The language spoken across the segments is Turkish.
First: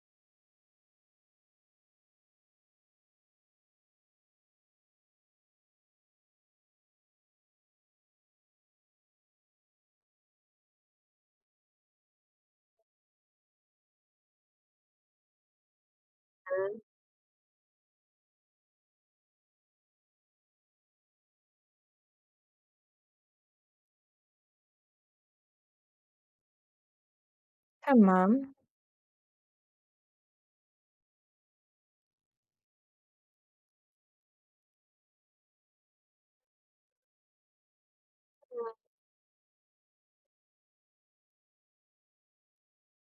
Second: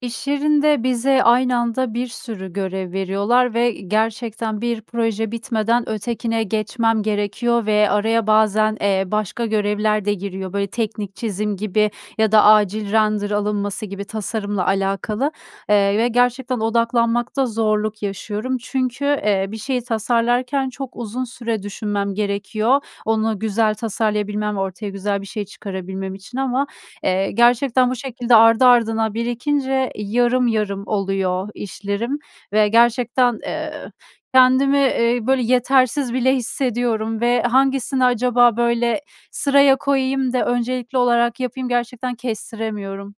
İş yerinde bize aynı anda bir sürü görev veriyorlar ve, iii, gerçekten bir proje bitmeden ötekine geçmem gerekiyor ve araya bazen, eee, başka görevler de giriyor, böyle, teknik çizim gibi ya da acil render alınması gibi tasarımla alakalı, eee, ve gerçekten [unintelligible] odaklanmakta zorluk yaşıyorum. Çünkü, eee, bir şeyi tasarlarken çok uzun süre düşünmem gerekiyor, onu güzel tasarlayabilmem, ortaya güzel bir şey çıkarabilmem için ama, eee, gerçekten bu şekilde Tamam. ardı ardına birikince yarım yarım oluyor işlerim ve gerçekten, eee, kendimi, eee, böyle, yetersiz bile hissediyorum ve hangisini acaba, [unintelligible] böyle, sıraya koyayım da öncelikli olarak yapayım, gerçekten kestiremiyorum.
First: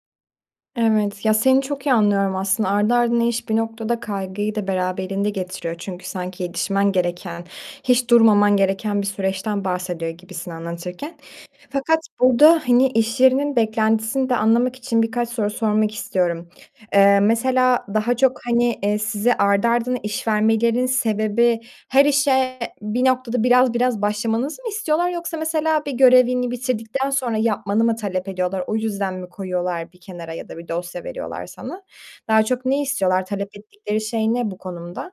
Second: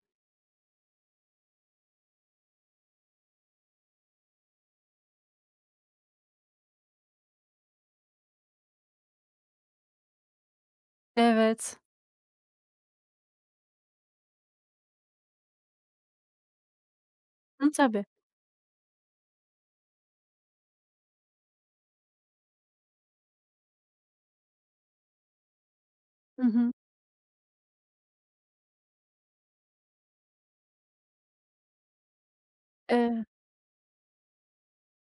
Evet, ya, seni çok iyi anlıyorum aslında. Ardı ardına iş bir noktada kaygıyı da beraberinde getiriyor çünkü sanki yetişmen gereken, hiç durmaman gereken bir süreçten bahsediyor gibisin anlatırken. Evet. Fakat burada, hani, iş yerinin beklentisini de anlamak için birkaç soru sormak istiyorum. Eee, Hı, mesela tabii. daha çok, hani, eee, size ardı ardına iş vermelerinin sebebi her işe bir noktada biraz biraz başlamanızı mı istiyorlar yoksa mesela bir Hı görevini hı. bitirdikten sonra yapmanı mı talep ediyorlar. O yüzden mi koyuyorlar bir kenara ya da bir dosya veriyorlar sana? Daha çok ne istiyorlar, Evet. talep ettikleri şey ne bu konuda?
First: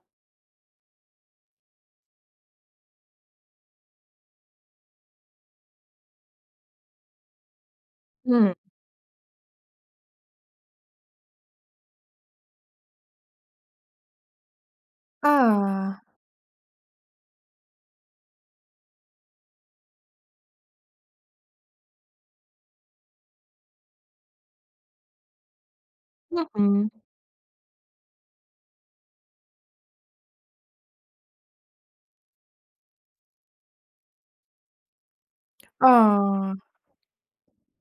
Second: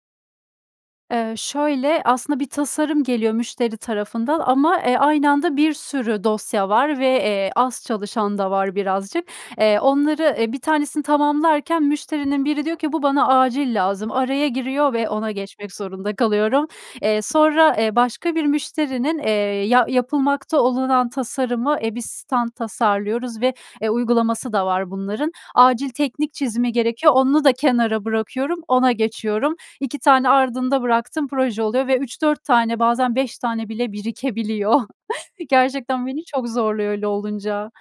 Eee, şöyle aslında bir tasarım geliyor müşteri tarafından ama, eee, aynı anda bir sürü dosya var ve, eee, az çalışan da Hıı. var birazcık. Eee, onları, e 1 tanesini tamamlarken müşterinin biri diyor ki: "Bu bana acil lazım." Araya giriyor ve ona geçmek A! zorunda kalıyorum. Eee, sonra, eee, başka bir müşterinin, eee, ya yapılmakta olunan tasarımı, EBİS'ten tasarlıyoruz ve, eee, uygulaması da var bunların. Acil teknik Hı çizimi hı. gerekiyor, onu da kenara bırakıyorum, ona geçiyorum. 2 tane ardında bıraktığım proje oluyor ve 3-4 tane bazen 5 tane bile birikebiliyor. Gerçekten beni çok A! zorluyor öyle olunca.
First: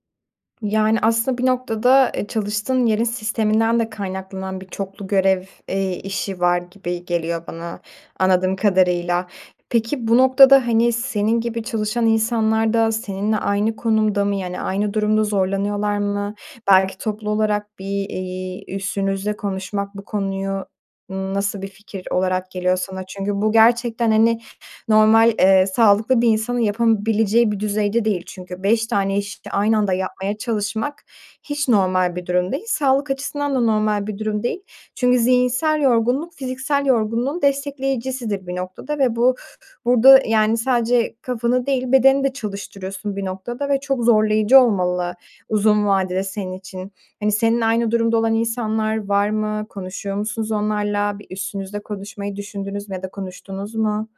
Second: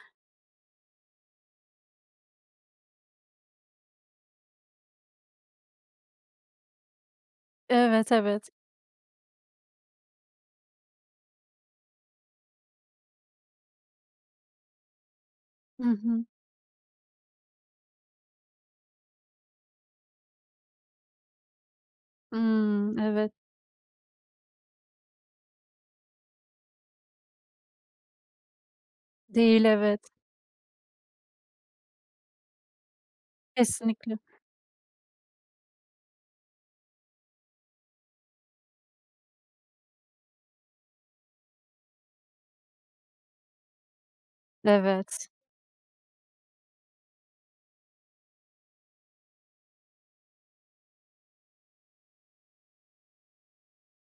Yani, aslında bir noktada, eee, çalıştığın yerin sisteminden de kaynaklanan bir çoklu görev, eee, işi var gibi geliyor bana Evet, evet. anladığım kadarıyla. Peki bu noktada, hani, senin gibi çalışan insanlar da seninle aynı konumda mı yani aynı durumda Hı zorlanıyorlar hı. mı? Belki toplu olarak bir, iii, üstünüzle konuşmak bu konuyu n nasıl bir fikir olarak geliyor Hımm. sana? Evet. Çünkü bu gerçekten, hani, normal, eee, sağlıklı bir insanın yapabileceği bir düzeyde değil çünkü 5 tane iş Değil, aynı anda evet. yapmaya çalışmak, hiç normal bir durum değil. Sağlık açısından da normal Kesinlikle. bir durum değil. Çünkü zihinsel yorgunluk fiziksel yorgunluğun destekleyicisidir bir noktada ve bu burada yani sadece kafanı değil bedeni de çalıştırıyorsun bir noktada ve çok zorlayıcı olmalı Evet. uzun vadede senin için. Hani, seninle aynı durumda olan insanlar var mı? Konuşuyor musunuz onlarla? Bir üstünüzle konuşmayı düşündünüz mü ya da konuştunuz mu?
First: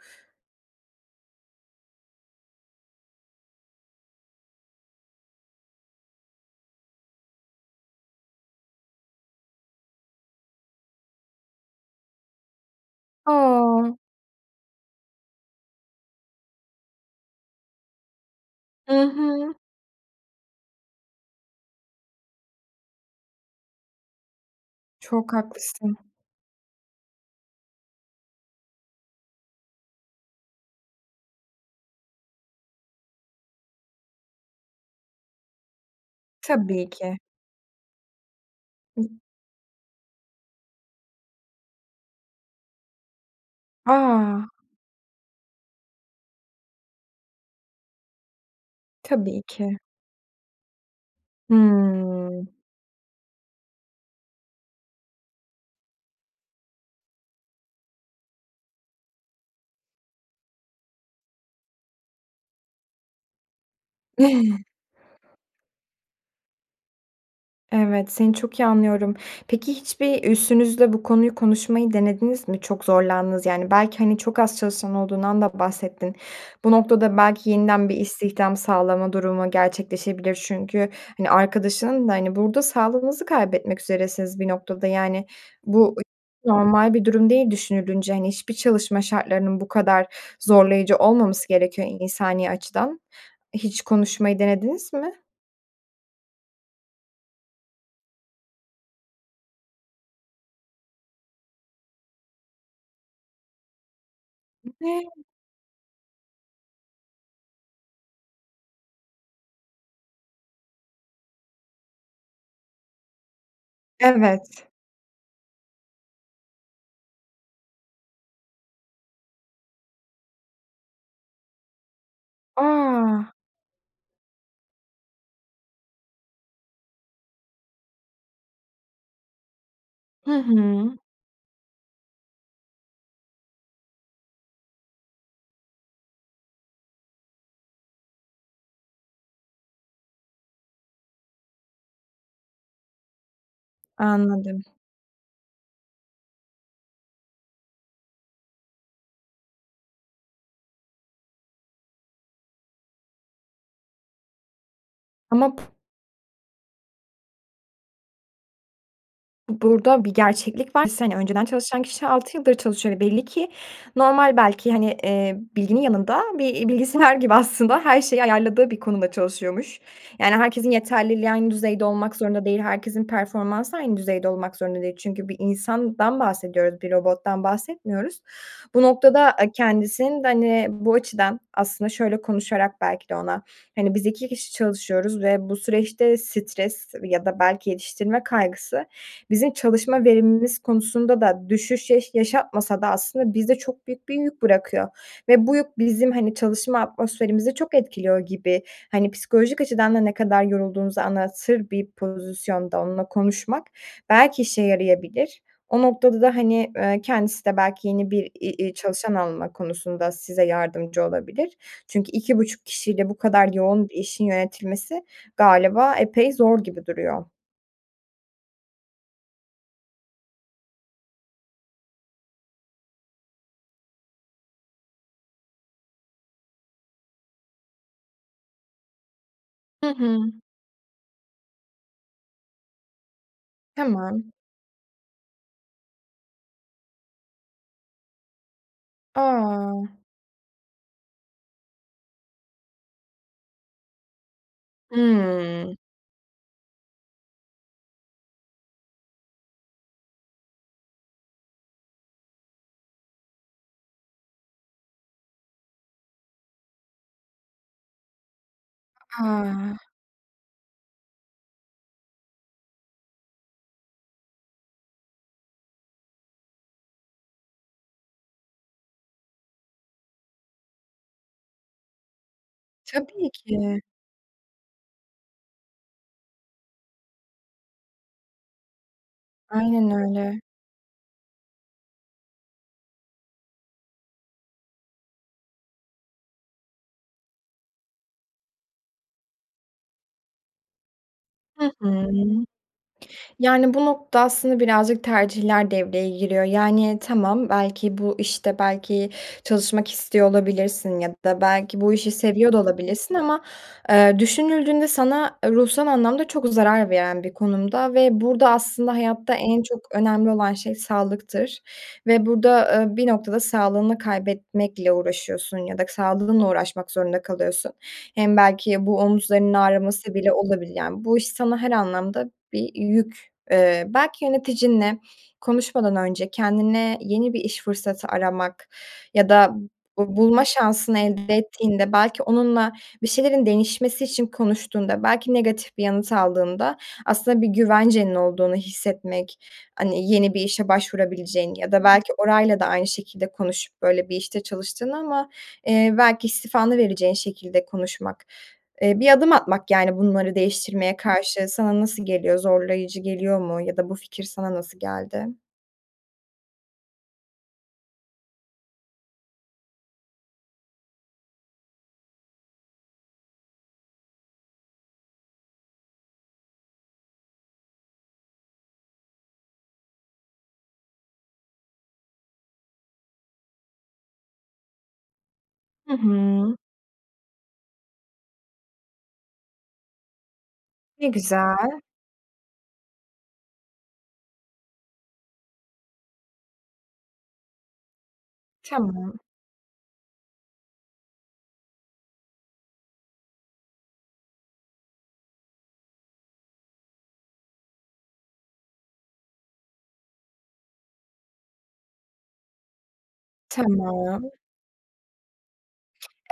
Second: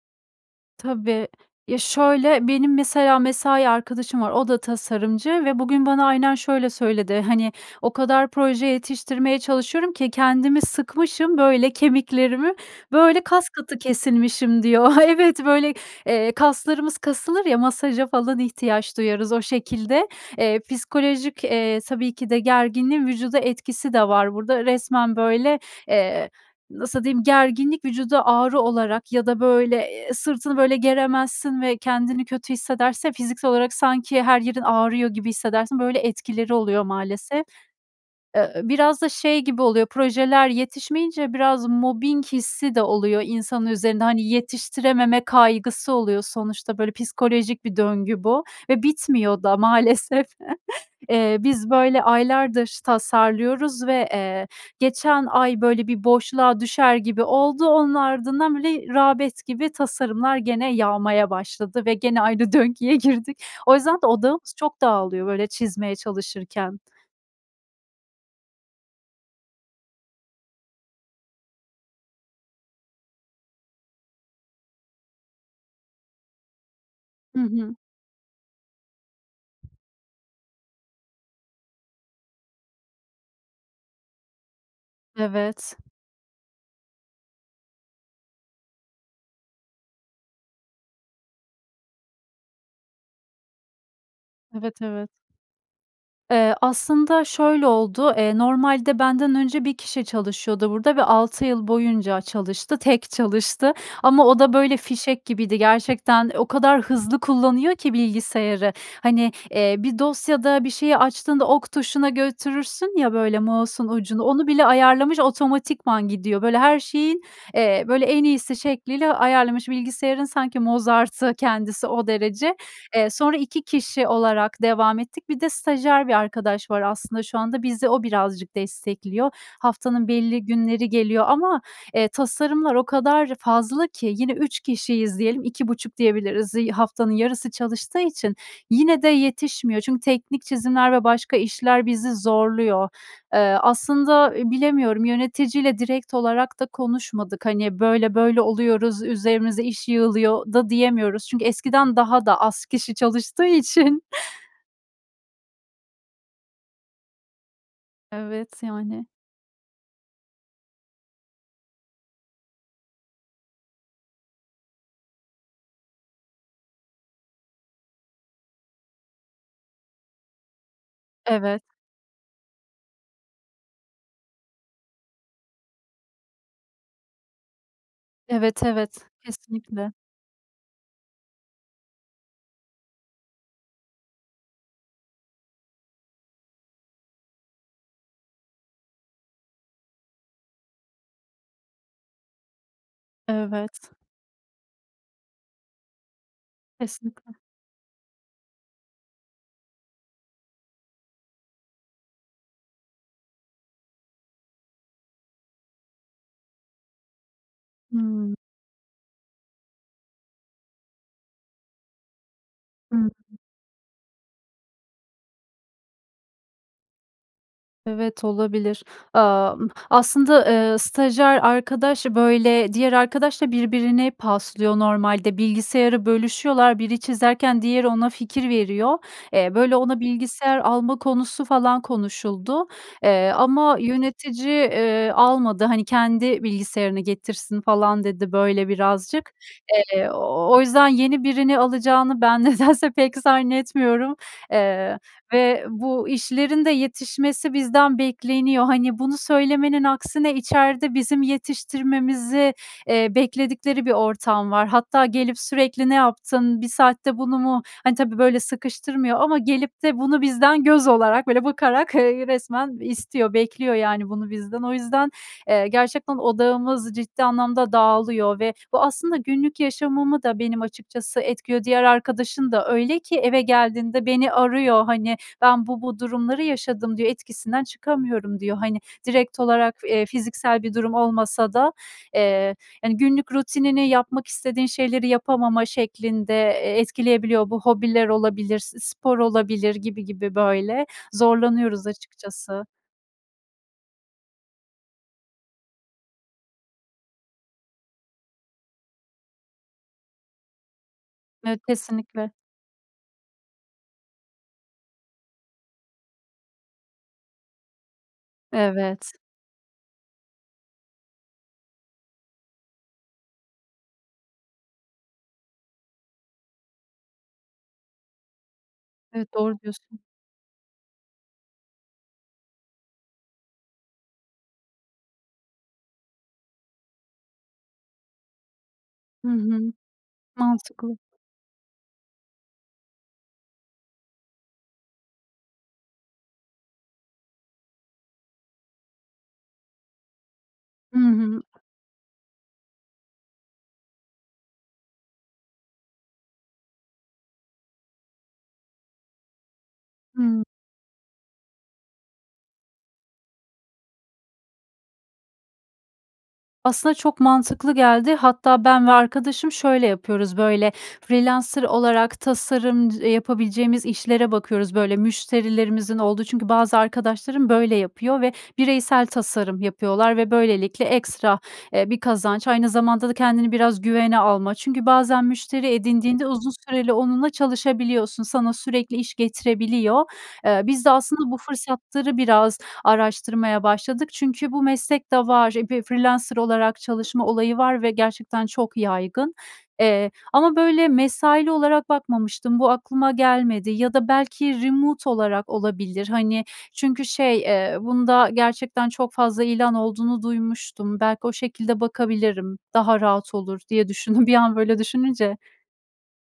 Tabii. Ya, şöyle: Benim mesela mesai arkadaşım var, o da tasarımcı ve bugün bana aynen şöyle söyledi: "Hani, o kadar proje yetiştirmeye çalışıyorum ki kendimi sıkmışım, böyle kemiklerimi, böyle kaskatı A. kesilmişim" diyor. Evet, böyle, eee, kaslarımız kasılır ya, masaja falan ihtiyaç Hı duyarız o hı. şekilde. Eee, psikolojik, eee, tabii ki de gerginliğin vücuda etkisi de var burada. Resmen Çok böyle, haklısın. eee, nasıl diyeyim? Gerginlik vücuda ağrı olarak ya da böyle, eee, sırtını böyle geremezsin ve kendini kötü hissedersin ya, fiziksel olarak sanki her yerin ağrıyor gibi hissedersin böyle etkileri oluyor Tabii ki. maalesef. Eee, ııı, biraz da [unintelligible] şey gibi oluyor projeler yetişmeyince biraz mobbing hissi de oluyor insanın üzerinde. Hani, A. yetiştirememe kaygısı oluyor sonuçta, böyle psikolojik bir döngü bu ve Tabii bitmiyor da ki. maalesef. Eee, biz böyle Hıı. aylardır tasarlıyoruz ve, eee, geçen ay böyle bir boşluğa düşer gibi oldu, onun ardından böyle rağbet gibi tasarımlar gene yağmaya başladı ve gene aynı döngüye girdik. O yüzden de odağımız çok dağılıyor böyle çizmeye çalışırken. Evet, seni çok iyi anlıyorum. Peki, hiçbir üstünüzle bu konuyu konuşmayı denediniz mi? Çok zorlandığınızı yani. Belki, hani, çok az çalışan olduğundan da bahsettin. Bu noktada Hı belki hı. yeniden bir istihdam sağlama durumu gerçekleşebilir çünkü, hani, arkadaşının da... Hani, burada sağlığınızı kaybetmek üzeresiniz bir noktada yani. Evet. Bu hiç normal bir durum değil düşünülünce, hani, hiçbir çalışma şartlarının bu kadar zorlayıcı olmaması gerekiyor insani açıdan. Hiç konuşmayı Evet, denediniz evet. mi? Eee, aslında şöyle oldu: Eee, normalde benden önce 1 kişi çalışıyordu burada ve 6 yıl boyunca çalıştı, tek çalıştı. Ama o da böyle fişek [unintelligible] gibiydi. Gerçekten o kadar hızlı kullanıyor ki bilgisayarı, hani, ııı, bir dosyada bir şeyi açtığında ok tuşuna götürürsün ya böyle mouse'un ucunu, onu bile Evet. ayarlamış otomatikman gidiyor. Böyle her şeyin, eee, böyle en iyisi şekliyle ayarlamış, bilgisayarın sanki Mozart'ı kendisi, o derece. Eee, A! sonra 2 kişi olarak devam ettik. Bir de stajyer bir arkadaş var aslında şu anda. Bizi o birazcık destekliyor. Haftanın Hı belli günleri hı. geliyor ama, eee, tasarımlar o kadar fazla ki, yine 3 kişiyiz diyelim 2,5 diyebiliriz. Iıı, haftanın yarısı çalıştığı için yine de yetişmiyor, çünkü teknik çizimler ve başka işler bizi zorluyor. Iıı, aslında, iii, Anladım. bilemiyorum yöneticiyle direkt olarak da konuşmadık, hani, böyle böyle oluyoruz, üzerimizde iş yığılıyor da diyemiyoruz. Çünkü eskiden daha da az kişi çalıştığı için. Ama pu Evet, yani. Burada bir gerçeklik var. sene önceden çalışan kişi 6 yıldır çalışıyor ve belli ki normal belki, hani, ııı, bilginin yanında bir, iii, bilgisayar gibi aslında her şeyi ayarladığı bir konuda çalışıyormuş. Yani herkesin yeterliliği aynı Evet. düzeyde olmak zorunda değil. Herkesin performansı aynı düzeyde olmak zorunda değil. Çünkü bir insandan bahsediyoruz, bir robottan bahsetmiyoruz. Evet, Bu evet. noktada, ııı, Kesinlikle. kendisinin de, hani, bu açıdan aslında şöyle konuşarak belki de ona, hani, biz 2 kişi çalışıyoruz ve bu süreçte stres ya da belki yetiştirme kaygısı bizim çalışma verimimiz konusunda da düşüş yaş yaşatmasa da aslında bize çok Evet. büyük bir yük bırakıyor ve bu yük bizim, hani, çalışma Kesinlikle. atmosferimizi çok etkiliyor gibi, hani, psikolojik açıdan da ne kadar yorulduğunuzu anlatır bir pozisyonda onunla konuşmak belki işe yarayabilir. O noktada da, hani, ııı, kendisi de belki yeni bir, Hımm. i i çalışan alma konusunda size yardımcı olabilir. Çünkü 2,5 kişiyle Hımm. bu kadar yoğun işin yönetilmesi galiba epey zor gibi duruyor. Evet olabilir. Aaa, ımm, aslında, eee, stajyer arkadaş, böyle, diğer arkadaş da birbirine paslıyor normalde bilgisayarı bölüşüyorlar biri çizerken diğeri ona fikir veriyor. Eee, böyle Hı ona hı. bilgisayar alma konusu falan konuşuldu. Eee, ama Tamam. yönetici, ııı, almadı. Hani, "Kendi bilgisayarını getirsin." falan dedi böyle birazcık. A! Eee, ooo, o yüzden yeni birini alacağını ben nedense pek zannetmiyorum. Eee, ve Hıı. bu işlerin de yetişmesi bizden bekleniyor. Hani, bunu söylemenin aksine içeride bizim yetiştirmemizi, eee, bekledikleri bir ortam var. Hatta gelip sürekli ne yaptın, 1 saatte bunu mu ha tabii, böyle, sıkıştırmıyor ama A! gelip de bunu bizden göz olarak, böyle bakarak, eee, resmen istiyor, bekliyor, yani, bunu bizden. O yüzden, eee, gerçekten odağımız ciddi anlamda dağılıyor. Ve bu aslında günlük yaşamımı da benim açıkçası etkiliyor. Diğer arkadaşın da öyle ki Tabii eve ki. geldiğinde beni arıyor, hani, "Ben bu bu durumları yaşadım." diyor "Etkisinden çıkamıyorum." diyor. Hani, direkt olarak, Aynen eee, öyle. fiziksel bir durum olmasa da, eee, hani, günlük rutinini yapmak istediğin şeyleri yapamama şeklinde, eee, etkileyebiliyor. Bu hobiler olabilir, s spor olabilir gibi gibi böyle Hı zorlanıyoruz hı. açıkçası. Yani, bu noktada aslında birazcık tercihler devreye giriyor. Yani, tamam, belki, bu işte, belki, çalışmak istiyor olabilirsin ya da Evet belki bu işi kesinlikle. seviyor da olabilirsin. Ama, eee, düşünüldüğünde sana ruhsal anlamda çok zarar veren bir konumda. Ve burada aslında Evet. hayatta en çok önemli olan şey sağlıktır. Ve burada, ııı, bir noktada sağlığını kaybetmekle uğraşıyorsun ya da sağlığınla uğraşmak zorunda kalıyorsun. Hem belki bu Evet, omuzlarının doğru diyorsun. ağrıması bile olabilir. Yani, bu iş sana her anlamda bir yük... Eee, belki yöneticinle konuşmadan önce kendine yeni bir iş fırsatı aramak Hı ya da hı. bu bulma Mantıklı. şansını elde ettiğinde belki onunla bir şeylerin değişmesi için konuştuğunda belki negatif bir yanıt aldığında aslında bir güvencenin olduğunu hissetmek Hani, yeni bir işe Hı hı. başvurabileceğin ya da belki orayla da aynı şekilde konuşup böyle bir, işte, çalıştığını ama, eee, belki istifanı vereceğin şekilde konuşmak, eee, bir adım atmak, yani, bunları Hıı. değiştirmeye karşı. Sana nasıl geliyor? Zorlayıcı geliyor mu ya da bu fikir sana nasıl geldi? Aslında çok mantıklı geldi. Hatta ben ve arkadaşım, şöyle, yapıyoruz, böyle, freelancer olarak tasarımc yapabileceğimiz işlere bakıyoruz, böyle, müşterilerimizin olduğu çünkü bazı arkadaşlarım, böyle, yapıyor ve bireysel tasarım yapıyorlar ve böylelikle ekstra, eee, bir kazanç aynı zamanda da kendini biraz güvene alma. Çünkü bazen müşteri Hı edindiğinde uzun hı. süreli onunla çalışabiliyorsun, sana sürekli iş getirebiliyor. Eee, biz de Ne aslında bu güzel. fırsatları biraz araştırmaya başladık. Çünkü bu meslekte var, eee, f freelancer olarak çalışma olayı var ve gerçekten çok Tamam. yaygın. Eee, ama, böyle, mesaili olarak bakmamıştım, bu aklıma gelmedi ya da belki remote olarak olabilir, hani, çünkü şey, eee, bunda gerçekten çok fazla ilan olduğunu duymuştum, belki o şekilde bakabilirim, daha rahat olur diye düşündüm Tamam. bir an, böyle, düşününce.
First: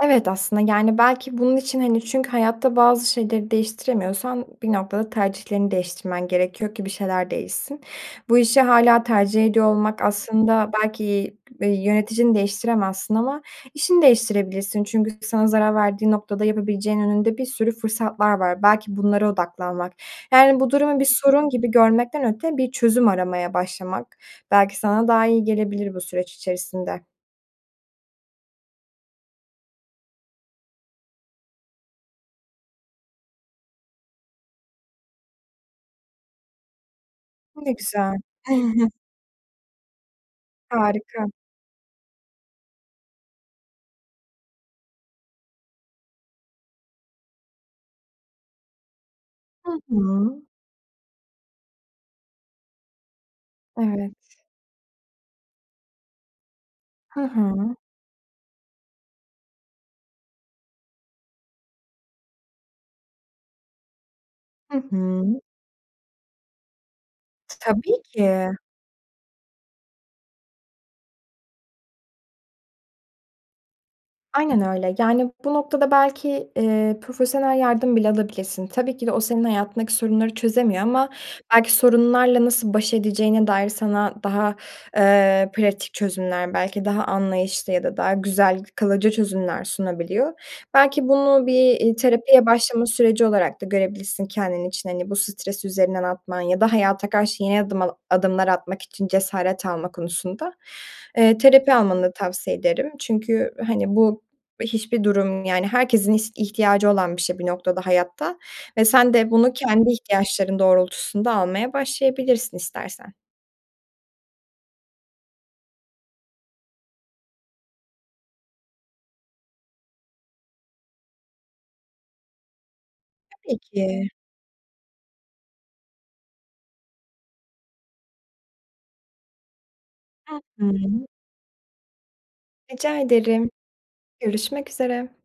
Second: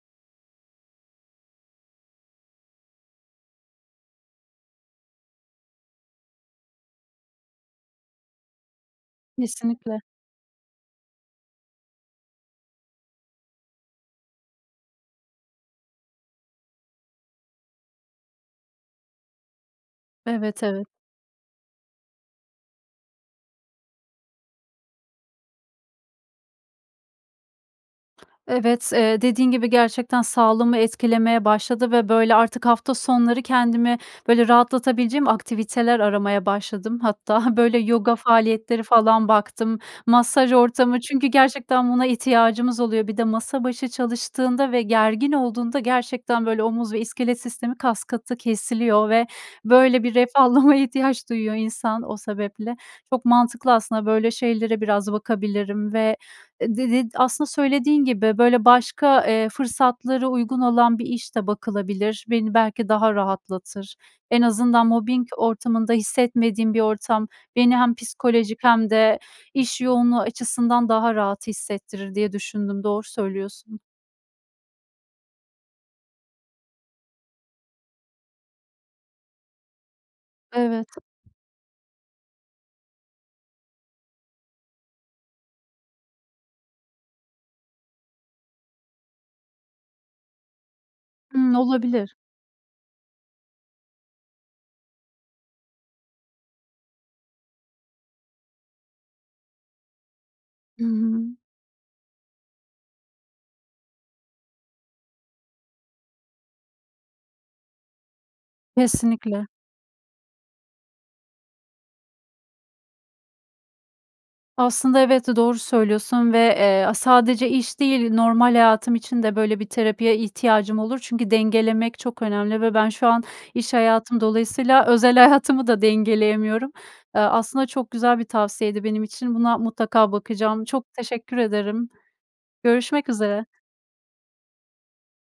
Evet aslında, yani, belki bunun için, hani, çünkü hayatta bazı şeyleri değiştiremiyorsan bir noktada tercihlerini değiştirmen gerekiyor ki bir şeyler değişsin. Bu işi hâlâ tercih ediyor Kesinlikle. olmak aslında belki, iii, yöneticini değiştiremezsin ama işini değiştirebilirsin çünkü sana zarar verdiği noktada yapabileceğin önünde bir sürü fırsatlar var, belki bunlara odaklanmak... Yani, Evet, bu evet. durumu bir sorun gibi görmekten öte bir çözüm aramaya başlamak belki sana daha iyi gelebilir bu süreç içerisinde. Evet. Eee, dediğin gibi gerçekten sağlığımı etkilemeye başladı ve böyle artık hafta sonları kendimi, böyle, rahatlatabileceğim aktiviteler aramaya başladım. Hatta, Bu ne böyle, yoga güzel. faaliyetleri falan baktım, masaj ortamı... Harika. Çünkü gerçekten buna ihtiyacımız oluyor. Bir de masa başı çalıştığında ve gergin olduğunda gerçekten böyle omuz ve iskelet sistemi kaskatı kesiliyor ve Hı böyle bir hı. ferahlamaya ihtiyaç duyuyor insan o sebeple. Çok mantıklı aslında Evet. böyle şeylere biraz bakabilirim ve, eee, d d Hı aslında hı. söylediğin gibi böyle başka, eee, fırsatları uygun olan bir iş de bakılabilir. Beni belki daha rahatlatır. "En Hı azından mobbing hı. ortamında hissetmediğim bir ortam beni hem Tabii ki. psikolojik hem de iş yoğunluğu açısından daha rahat hissettirir." diye düşündüm, doğru söylüyorsun. Aynen öyle, yani, bu noktada belki, eee, profesyonel yardım bile alabilirsin. Tabii ki de o senin hayatındaki sorunları çözemiyor Evet. ama belki sorunlarla nasıl baş edeceğine dair sana daha, eee, pratik çözümler, belki daha anlayışlı ya da daha güzel, kalıcı çözümler sunabiliyor. Belki bunu bir, Hımm eee, olabilir. terapiye başlama süreci olarak da görebilirsin kendin için. Hani bu stresi üzerinden atman ya da hayata karşı yeni adımla adımlar atmak için cesaret alma konusunda, Hı hı. eee, terapi almanı tavsiye ederim. Çünkü hani bu hiçbir durum, yani, herkesin ih ihtiyacı olan bir şey bir noktada hayatta ve sen de Kesinlikle. bunu kendi ihtiyaçların doğrultusunda almaya başlayabilirsin istersen. Aslında elbette doğru söylüyorsun ve, eee, a sadece iş değil normal hayatım için de böyle bir terapiye ihtiyacım olur. Çünkü dengelemek çok önemli ve ben şu an Tabii iş ki. hayatım dolayısıyla özel hayatımı da dengeleyemiyorum. Eee, aslında çok güzel bir tavsiyeydi benim için, buna mutlaka bakacağım. Hı Çok hı. teşekkür ederim. Rica Görüşmek ederim, üzere. görüşmek üzere.